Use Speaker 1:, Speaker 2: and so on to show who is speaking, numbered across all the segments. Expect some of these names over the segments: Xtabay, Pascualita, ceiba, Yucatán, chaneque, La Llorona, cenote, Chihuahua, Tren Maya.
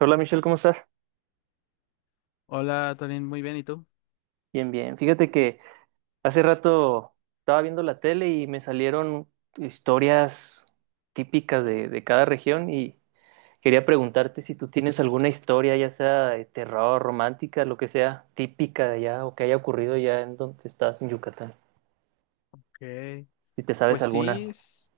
Speaker 1: Hola Michelle, ¿cómo estás?
Speaker 2: Hola, Torín, muy bien, ¿y tú?
Speaker 1: Bien, bien. Fíjate que hace rato estaba viendo la tele y me salieron historias típicas de cada región y quería preguntarte si tú tienes alguna historia, ya sea de terror, romántica, lo que sea, típica de allá o que haya ocurrido ya en donde estás, en Yucatán.
Speaker 2: Ok.
Speaker 1: Si te sabes
Speaker 2: Pues sí,
Speaker 1: alguna.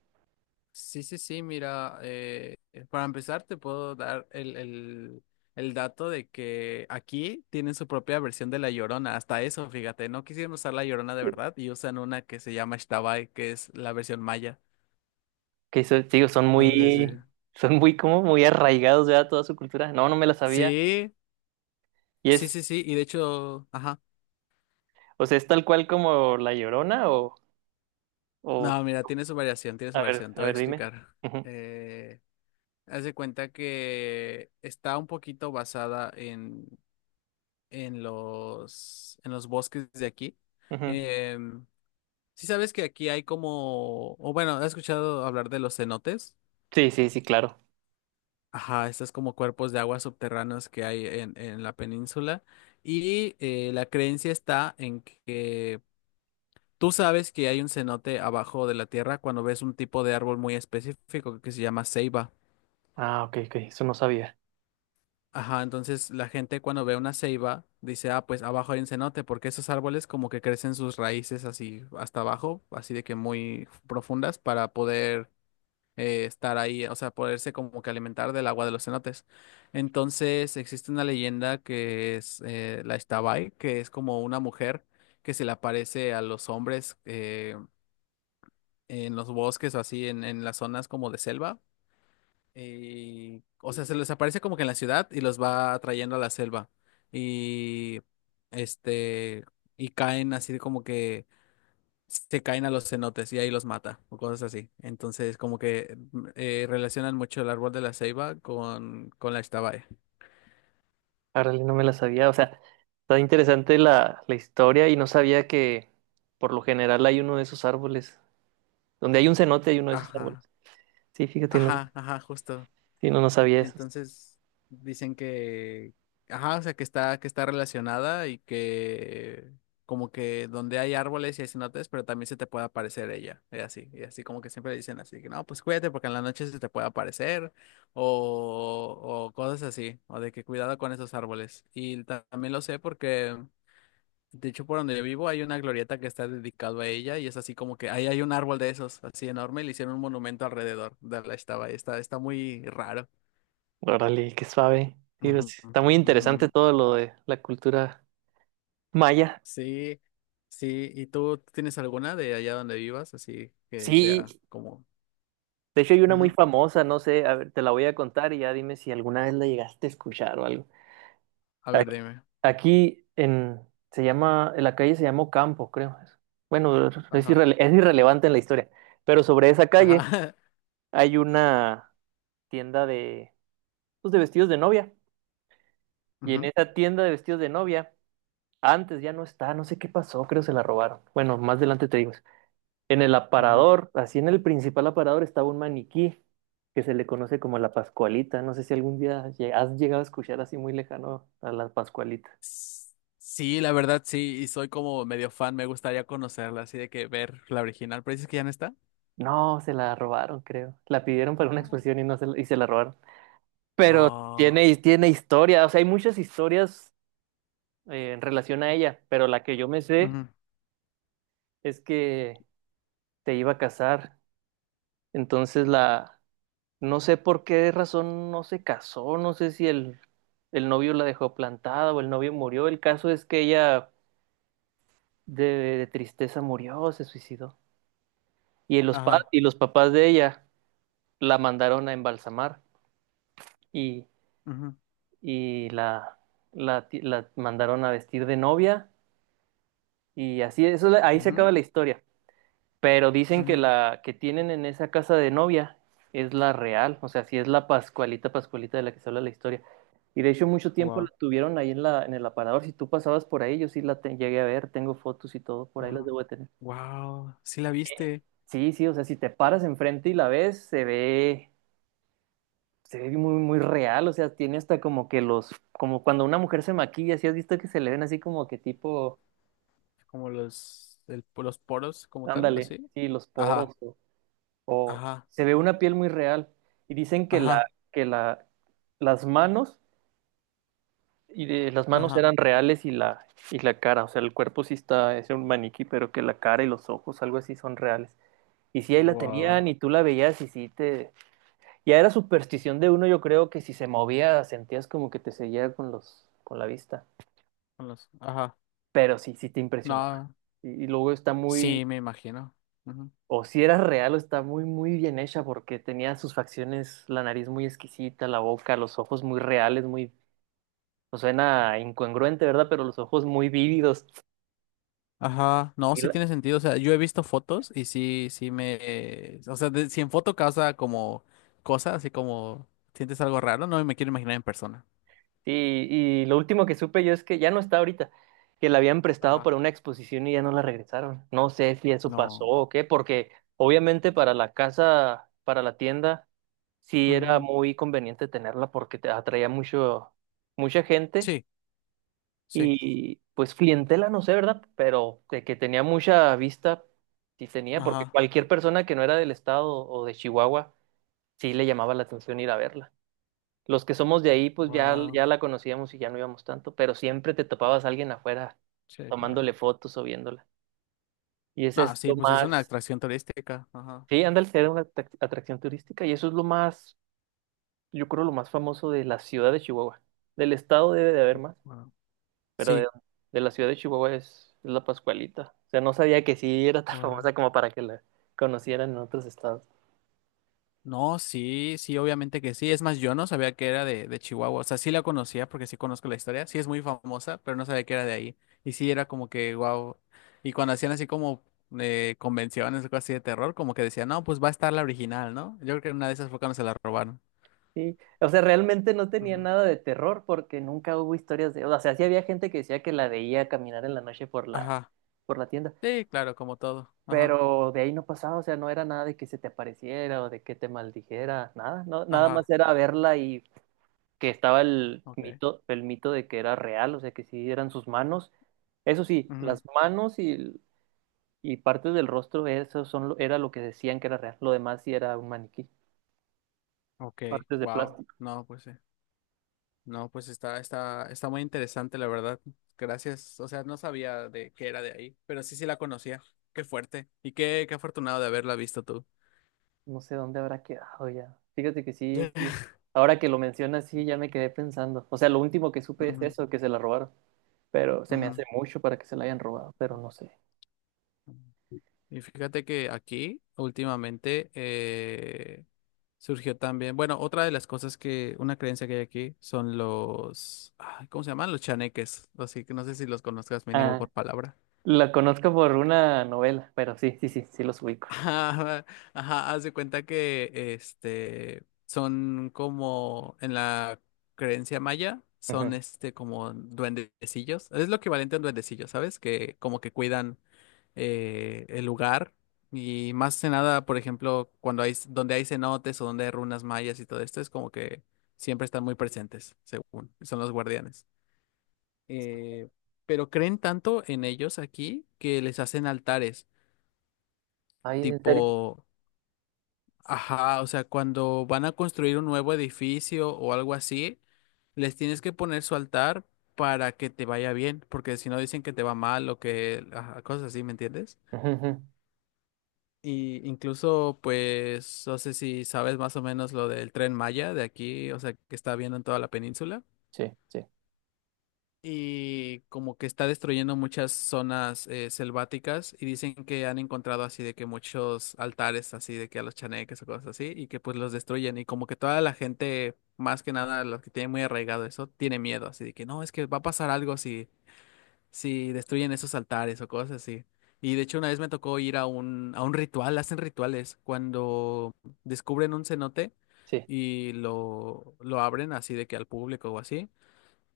Speaker 2: sí, sí, sí, mira, para empezar te puedo dar el dato de que aquí tienen su propia versión de La Llorona, hasta eso, fíjate, no quisieron usar La Llorona de
Speaker 1: Eh,
Speaker 2: verdad y usan una que se llama Xtabay, que es la versión maya.
Speaker 1: Te digo,
Speaker 2: Entonces,
Speaker 1: son muy como muy arraigados ya a toda su cultura. No, no me la sabía.
Speaker 2: sí,
Speaker 1: Y
Speaker 2: sí,
Speaker 1: es,
Speaker 2: sí, sí, sí, y de hecho, ajá,
Speaker 1: o sea, es tal cual como La Llorona o,
Speaker 2: no, mira, tiene su variación, te
Speaker 1: a
Speaker 2: voy a
Speaker 1: ver, dime.
Speaker 2: explicar. Eh, Haz de cuenta que está un poquito basada en en los bosques de aquí.
Speaker 1: Ujú.
Speaker 2: Em, sí sabes que aquí hay como, o bueno, ¿has escuchado hablar de los cenotes?
Speaker 1: Sí, sí, sí, claro.
Speaker 2: Ajá, estos como cuerpos de aguas subterráneos que hay en la península. Y la creencia está en que tú sabes que hay un cenote abajo de la tierra cuando ves un tipo de árbol muy específico que se llama ceiba.
Speaker 1: Ah, ok, ok, eso no sabía.
Speaker 2: Ajá, entonces la gente cuando ve una ceiba dice, ah, pues abajo hay un cenote, porque esos árboles como que crecen sus raíces así hasta abajo, así de que muy profundas para poder estar ahí, o sea, poderse como que alimentar del agua de los cenotes. Entonces existe una leyenda que es la Ixtabay, que es como una mujer que se le aparece a los hombres en los bosques o así, en las zonas como de selva o sea, se les aparece como que en la ciudad y los va atrayendo a la selva. Y este, y caen así como que se caen a los cenotes y ahí los mata o cosas así. Entonces, como que relacionan mucho el árbol de la ceiba con la Ixtabay.
Speaker 1: Ahora no me la sabía. O sea, está interesante la historia y no sabía que por lo general hay uno de esos árboles. Donde hay un cenote hay uno de esos árboles.
Speaker 2: Ajá,
Speaker 1: Sí, fíjate, no,
Speaker 2: ajá, ajá, justo.
Speaker 1: sí, no, no sabía eso.
Speaker 2: Entonces dicen que, ajá, o sea, que está relacionada y que como que donde hay árboles y hay cenotes, pero también se te puede aparecer ella, y así como que siempre dicen así, que no, pues cuídate porque en la noche se te puede aparecer o cosas así, o de que cuidado con esos árboles. Y también lo sé porque, de hecho, por donde yo vivo hay una glorieta que está dedicada a ella y es así como que ahí hay un árbol de esos, así enorme, y le hicieron un monumento alrededor de la estaba, está, está muy raro.
Speaker 1: Órale, qué suave. Sí,
Speaker 2: Ujú,
Speaker 1: pues, está muy
Speaker 2: ujú.
Speaker 1: interesante todo lo de la cultura maya.
Speaker 2: Sí, sí. ¿Y tú tienes alguna de allá donde vivas? Así que
Speaker 1: Sí,
Speaker 2: sea como...
Speaker 1: de hecho hay una muy
Speaker 2: Ujú.
Speaker 1: famosa, no sé, a ver, te la voy a contar y ya dime si alguna vez la llegaste a escuchar o algo.
Speaker 2: A
Speaker 1: Ac-
Speaker 2: ver, dime.
Speaker 1: Aquí en se llama, en la calle se llamó Campo, creo. Bueno,
Speaker 2: Ajá,
Speaker 1: es irrelevante en la historia. Pero sobre esa calle
Speaker 2: ajá.
Speaker 1: hay una tienda de, pues, de vestidos de novia. Y en
Speaker 2: Ujú,
Speaker 1: esa tienda de vestidos de novia, antes ya no está, no sé qué pasó, creo se la robaron. Bueno, más adelante te digo eso. En el
Speaker 2: ujú.
Speaker 1: aparador, así en el principal aparador, estaba un maniquí que se le conoce como la Pascualita. No sé si algún día has llegado a escuchar así muy lejano a la Pascualita.
Speaker 2: S- Sí, la verdad, sí. Y soy como medio fan. Me gustaría conocerla, así de que ver la original. ¿Pero dices que ya no está?
Speaker 1: No, se la robaron, creo. La pidieron para una
Speaker 2: No.
Speaker 1: exposición y no se y se la robaron. Pero
Speaker 2: Ah.
Speaker 1: tiene, tiene historia, o sea, hay muchas historias en relación a ella, pero la que yo me sé
Speaker 2: Ujú,
Speaker 1: es que se iba a casar. Entonces no sé por qué razón no se casó, no sé si el novio la dejó plantada o el novio murió. El caso es que ella de, de tristeza murió, se suicidó. Y
Speaker 2: ajá.
Speaker 1: y los papás de ella la mandaron a embalsamar. Y
Speaker 2: Ujú,
Speaker 1: y la, la mandaron a vestir de novia y así, eso, ahí se
Speaker 2: ujú,
Speaker 1: acaba la historia. Pero dicen que
Speaker 2: ujú.
Speaker 1: la que tienen en esa casa de novia es la real, o sea, sí es la Pascualita, Pascualita de la que se habla la historia. Y de hecho mucho tiempo la
Speaker 2: Wow.
Speaker 1: tuvieron ahí en en el aparador. Si tú pasabas por ahí, yo sí llegué a ver, tengo fotos y todo, por ahí las
Speaker 2: Ajá.
Speaker 1: debo de tener.
Speaker 2: Wow. Sí la viste.
Speaker 1: Sí, sí, o sea, si te paras enfrente y la ves, se ve muy, muy real, o sea, tiene hasta como que los, como cuando una mujer se maquilla, si has visto que se le ven así como que tipo
Speaker 2: Como los, los poros como tal,
Speaker 1: Ándale,
Speaker 2: así.
Speaker 1: sí, los
Speaker 2: Ajá.
Speaker 1: poros o
Speaker 2: Ajá.
Speaker 1: se ve una piel muy real. Y dicen que
Speaker 2: Ajá,
Speaker 1: que la, las manos las manos
Speaker 2: ajá.
Speaker 1: eran reales y y la cara, o sea, el cuerpo sí está, es un maniquí, pero que la cara y los ojos, algo así, son reales. Y sí, ahí la
Speaker 2: Wow.
Speaker 1: tenían y tú la veías y sí te... Ya era superstición de uno, yo creo que si se movía sentías como que te seguía con los, con la vista.
Speaker 2: Ajá,
Speaker 1: Pero sí, sí te impresionaba.
Speaker 2: no,
Speaker 1: Y luego está muy,
Speaker 2: sí, me imagino. Ujú.
Speaker 1: o si era real o está muy, muy bien hecha porque tenía sus facciones, la nariz muy exquisita, la boca, los ojos muy reales, muy... O suena incongruente, ¿verdad? Pero los ojos muy vívidos.
Speaker 2: Ajá, no,
Speaker 1: Y,
Speaker 2: sí
Speaker 1: la-
Speaker 2: tiene sentido. O sea, yo he visto fotos y sí, sí me. O sea, si en foto causa como cosas, así como sientes algo raro, no me quiero imaginar en persona.
Speaker 1: y, y lo último que supe yo es que ya no está ahorita, que la habían prestado
Speaker 2: Ajá.
Speaker 1: para una exposición y ya no la regresaron. No sé si eso pasó
Speaker 2: No.
Speaker 1: o qué, porque obviamente para la casa, para la tienda, sí era
Speaker 2: Ujú.
Speaker 1: muy conveniente tenerla porque te atraía mucho, mucha gente.
Speaker 2: Sí, sí,
Speaker 1: Y pues clientela, no sé, ¿verdad? Pero de que tenía mucha vista, sí tenía, porque
Speaker 2: ajá,
Speaker 1: cualquier persona que no era del estado o de Chihuahua, sí le llamaba la atención ir a verla. Los que somos de ahí, pues ya,
Speaker 2: wow,
Speaker 1: ya la conocíamos y ya no íbamos tanto, pero siempre te topabas a alguien afuera
Speaker 2: sí, claro.
Speaker 1: tomándole fotos o viéndola. Y ese
Speaker 2: Ah,
Speaker 1: es
Speaker 2: sí,
Speaker 1: lo
Speaker 2: pues es una
Speaker 1: más,
Speaker 2: atracción turística, ajá,
Speaker 1: sí, ándale, era una atracción turística y eso es lo más, yo creo, lo más famoso de la ciudad de Chihuahua. Del estado debe de haber más,
Speaker 2: wow.
Speaker 1: pero
Speaker 2: Sí.
Speaker 1: de la ciudad de Chihuahua es la Pascualita. O sea, no sabía que sí era tan
Speaker 2: Wow.
Speaker 1: famosa como para que la conocieran en otros estados.
Speaker 2: No, sí, sí, obviamente que sí. Es más, yo no sabía que era de Chihuahua. O sea, sí la conocía porque sí conozco la historia. Sí es muy famosa, pero no sabía que era de ahí. Y sí era como que, wow. Y cuando hacían así como convenciones o cosas así de terror, como que decían, no, pues va a estar la original, ¿no? Yo creo que una de esas fue cuando se la robaron.
Speaker 1: Sí, o sea, realmente no tenía
Speaker 2: Ujú.
Speaker 1: nada de terror porque nunca hubo historias de... O sea, sí había gente que decía que la veía caminar en la noche por
Speaker 2: Ajá.
Speaker 1: por la tienda,
Speaker 2: Sí, claro, como todo. Ajá.
Speaker 1: pero de ahí no pasaba, o sea, no era nada de que se te apareciera o de que te maldijera, nada, no, nada más
Speaker 2: Ajá.
Speaker 1: era verla y que estaba
Speaker 2: Ok.
Speaker 1: el mito de que era real, o sea, que sí eran sus manos. Eso sí, las
Speaker 2: Ujú.
Speaker 1: manos. Y partes del rostro, eso son, era lo que decían que era real. Lo demás sí era un maniquí.
Speaker 2: Ok.
Speaker 1: Partes de
Speaker 2: Wow.
Speaker 1: plástico.
Speaker 2: No, pues sí. No, pues está, está, está muy interesante, la verdad. Gracias. O sea, no sabía de qué era de ahí, pero sí, sí la conocía. Qué fuerte. Y qué, qué afortunado de haberla visto tú.
Speaker 1: No sé dónde habrá quedado ya. Fíjate que sí, sí. Ahora que lo mencionas, sí, ya me quedé pensando. O sea, lo último que supe es
Speaker 2: Ujú,
Speaker 1: eso, que se la robaron. Pero se me
Speaker 2: ujú.
Speaker 1: hace mucho para que se la hayan robado, pero no sé.
Speaker 2: Y fíjate que aquí últimamente surgió también, bueno, otra de las cosas que, una creencia que hay aquí son los, ay, ¿cómo se llaman? Los chaneques. Así que no sé si los conozcas mínimo
Speaker 1: Ah,
Speaker 2: por palabra.
Speaker 1: la conozco por una novela, pero sí, sí, sí, sí los ubico.
Speaker 2: Ajá, ajá, haz de cuenta que este son como en la creencia maya, son
Speaker 1: Ujú.
Speaker 2: este como duendecillos. Es lo equivalente a un duendecillo, ¿sabes? Que como que cuidan el lugar. Y más que nada, por ejemplo, cuando hay donde hay cenotes o donde hay runas mayas y todo esto, es como que siempre están muy presentes, según son los guardianes. Eh, pero creen tanto en ellos aquí que les hacen altares
Speaker 1: Ay, ¿en serio?
Speaker 2: tipo. Ajá, o sea, cuando van a construir un nuevo edificio o algo así, les tienes que poner su altar para que te vaya bien, porque si no dicen que te va mal o que ajá, cosas así, ¿me entiendes?
Speaker 1: Ujú, ujú.
Speaker 2: Y incluso, pues, no sé si sabes más o menos lo del Tren Maya de aquí, o sea, que está viendo en toda la península.
Speaker 1: Sí, sí,
Speaker 2: Y como que está destruyendo muchas zonas selváticas y dicen que han encontrado así de que muchos altares así de que a los chaneques o cosas así y que pues los destruyen y como que toda la gente, más que nada los que tienen muy arraigado eso, tiene miedo así de que no, es que va a pasar algo si, si destruyen esos altares o cosas así. Y de hecho una vez me tocó ir a un ritual, hacen rituales cuando descubren un cenote
Speaker 1: sí.
Speaker 2: y lo abren así de que al público o así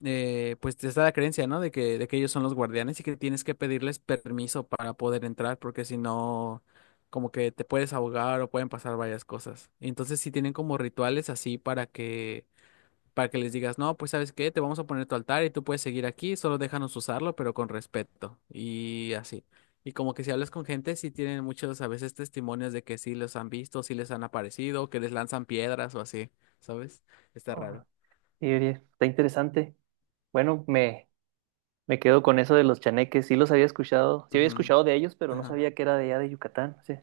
Speaker 2: pues está la creencia, ¿no? De que ellos son los guardianes y que tienes que pedirles permiso para poder entrar, porque si no, como que te puedes ahogar o pueden pasar varias cosas. Entonces sí tienen como rituales así para que les digas, no, pues ¿sabes qué? Te vamos a poner tu altar y tú puedes seguir aquí, solo déjanos usarlo, pero con respeto. Y así. Y como que si hablas con gente, sí tienen muchos a veces testimonios de que sí los han visto, sí les han aparecido, que les lanzan piedras o así, ¿sabes? Está
Speaker 1: Ah,
Speaker 2: raro.
Speaker 1: sí, Uriel, está interesante. Bueno, me, Me quedo con eso de los chaneques. Sí los había escuchado. Sí había
Speaker 2: Ujú.
Speaker 1: escuchado de ellos, pero no
Speaker 2: Ajá.
Speaker 1: sabía que era de allá de Yucatán. Sí.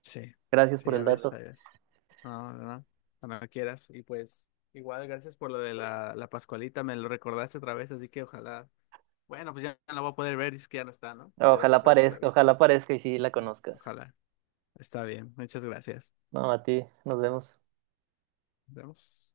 Speaker 2: Sí,
Speaker 1: Gracias
Speaker 2: sí,
Speaker 1: por
Speaker 2: ya
Speaker 1: el
Speaker 2: ves, ya
Speaker 1: dato.
Speaker 2: ves. No, no, no, no quieras. Y pues, igual, gracias por lo de la Pascualita, me lo recordaste otra vez, así que ojalá. Bueno, pues ya no la voy a poder ver, es que ya no está, ¿no? Pero qué suerte que la viste.
Speaker 1: Ojalá parezca y sí la conozcas.
Speaker 2: Ojalá. Está bien, muchas gracias.
Speaker 1: No, a ti. Nos vemos.
Speaker 2: Nos vemos.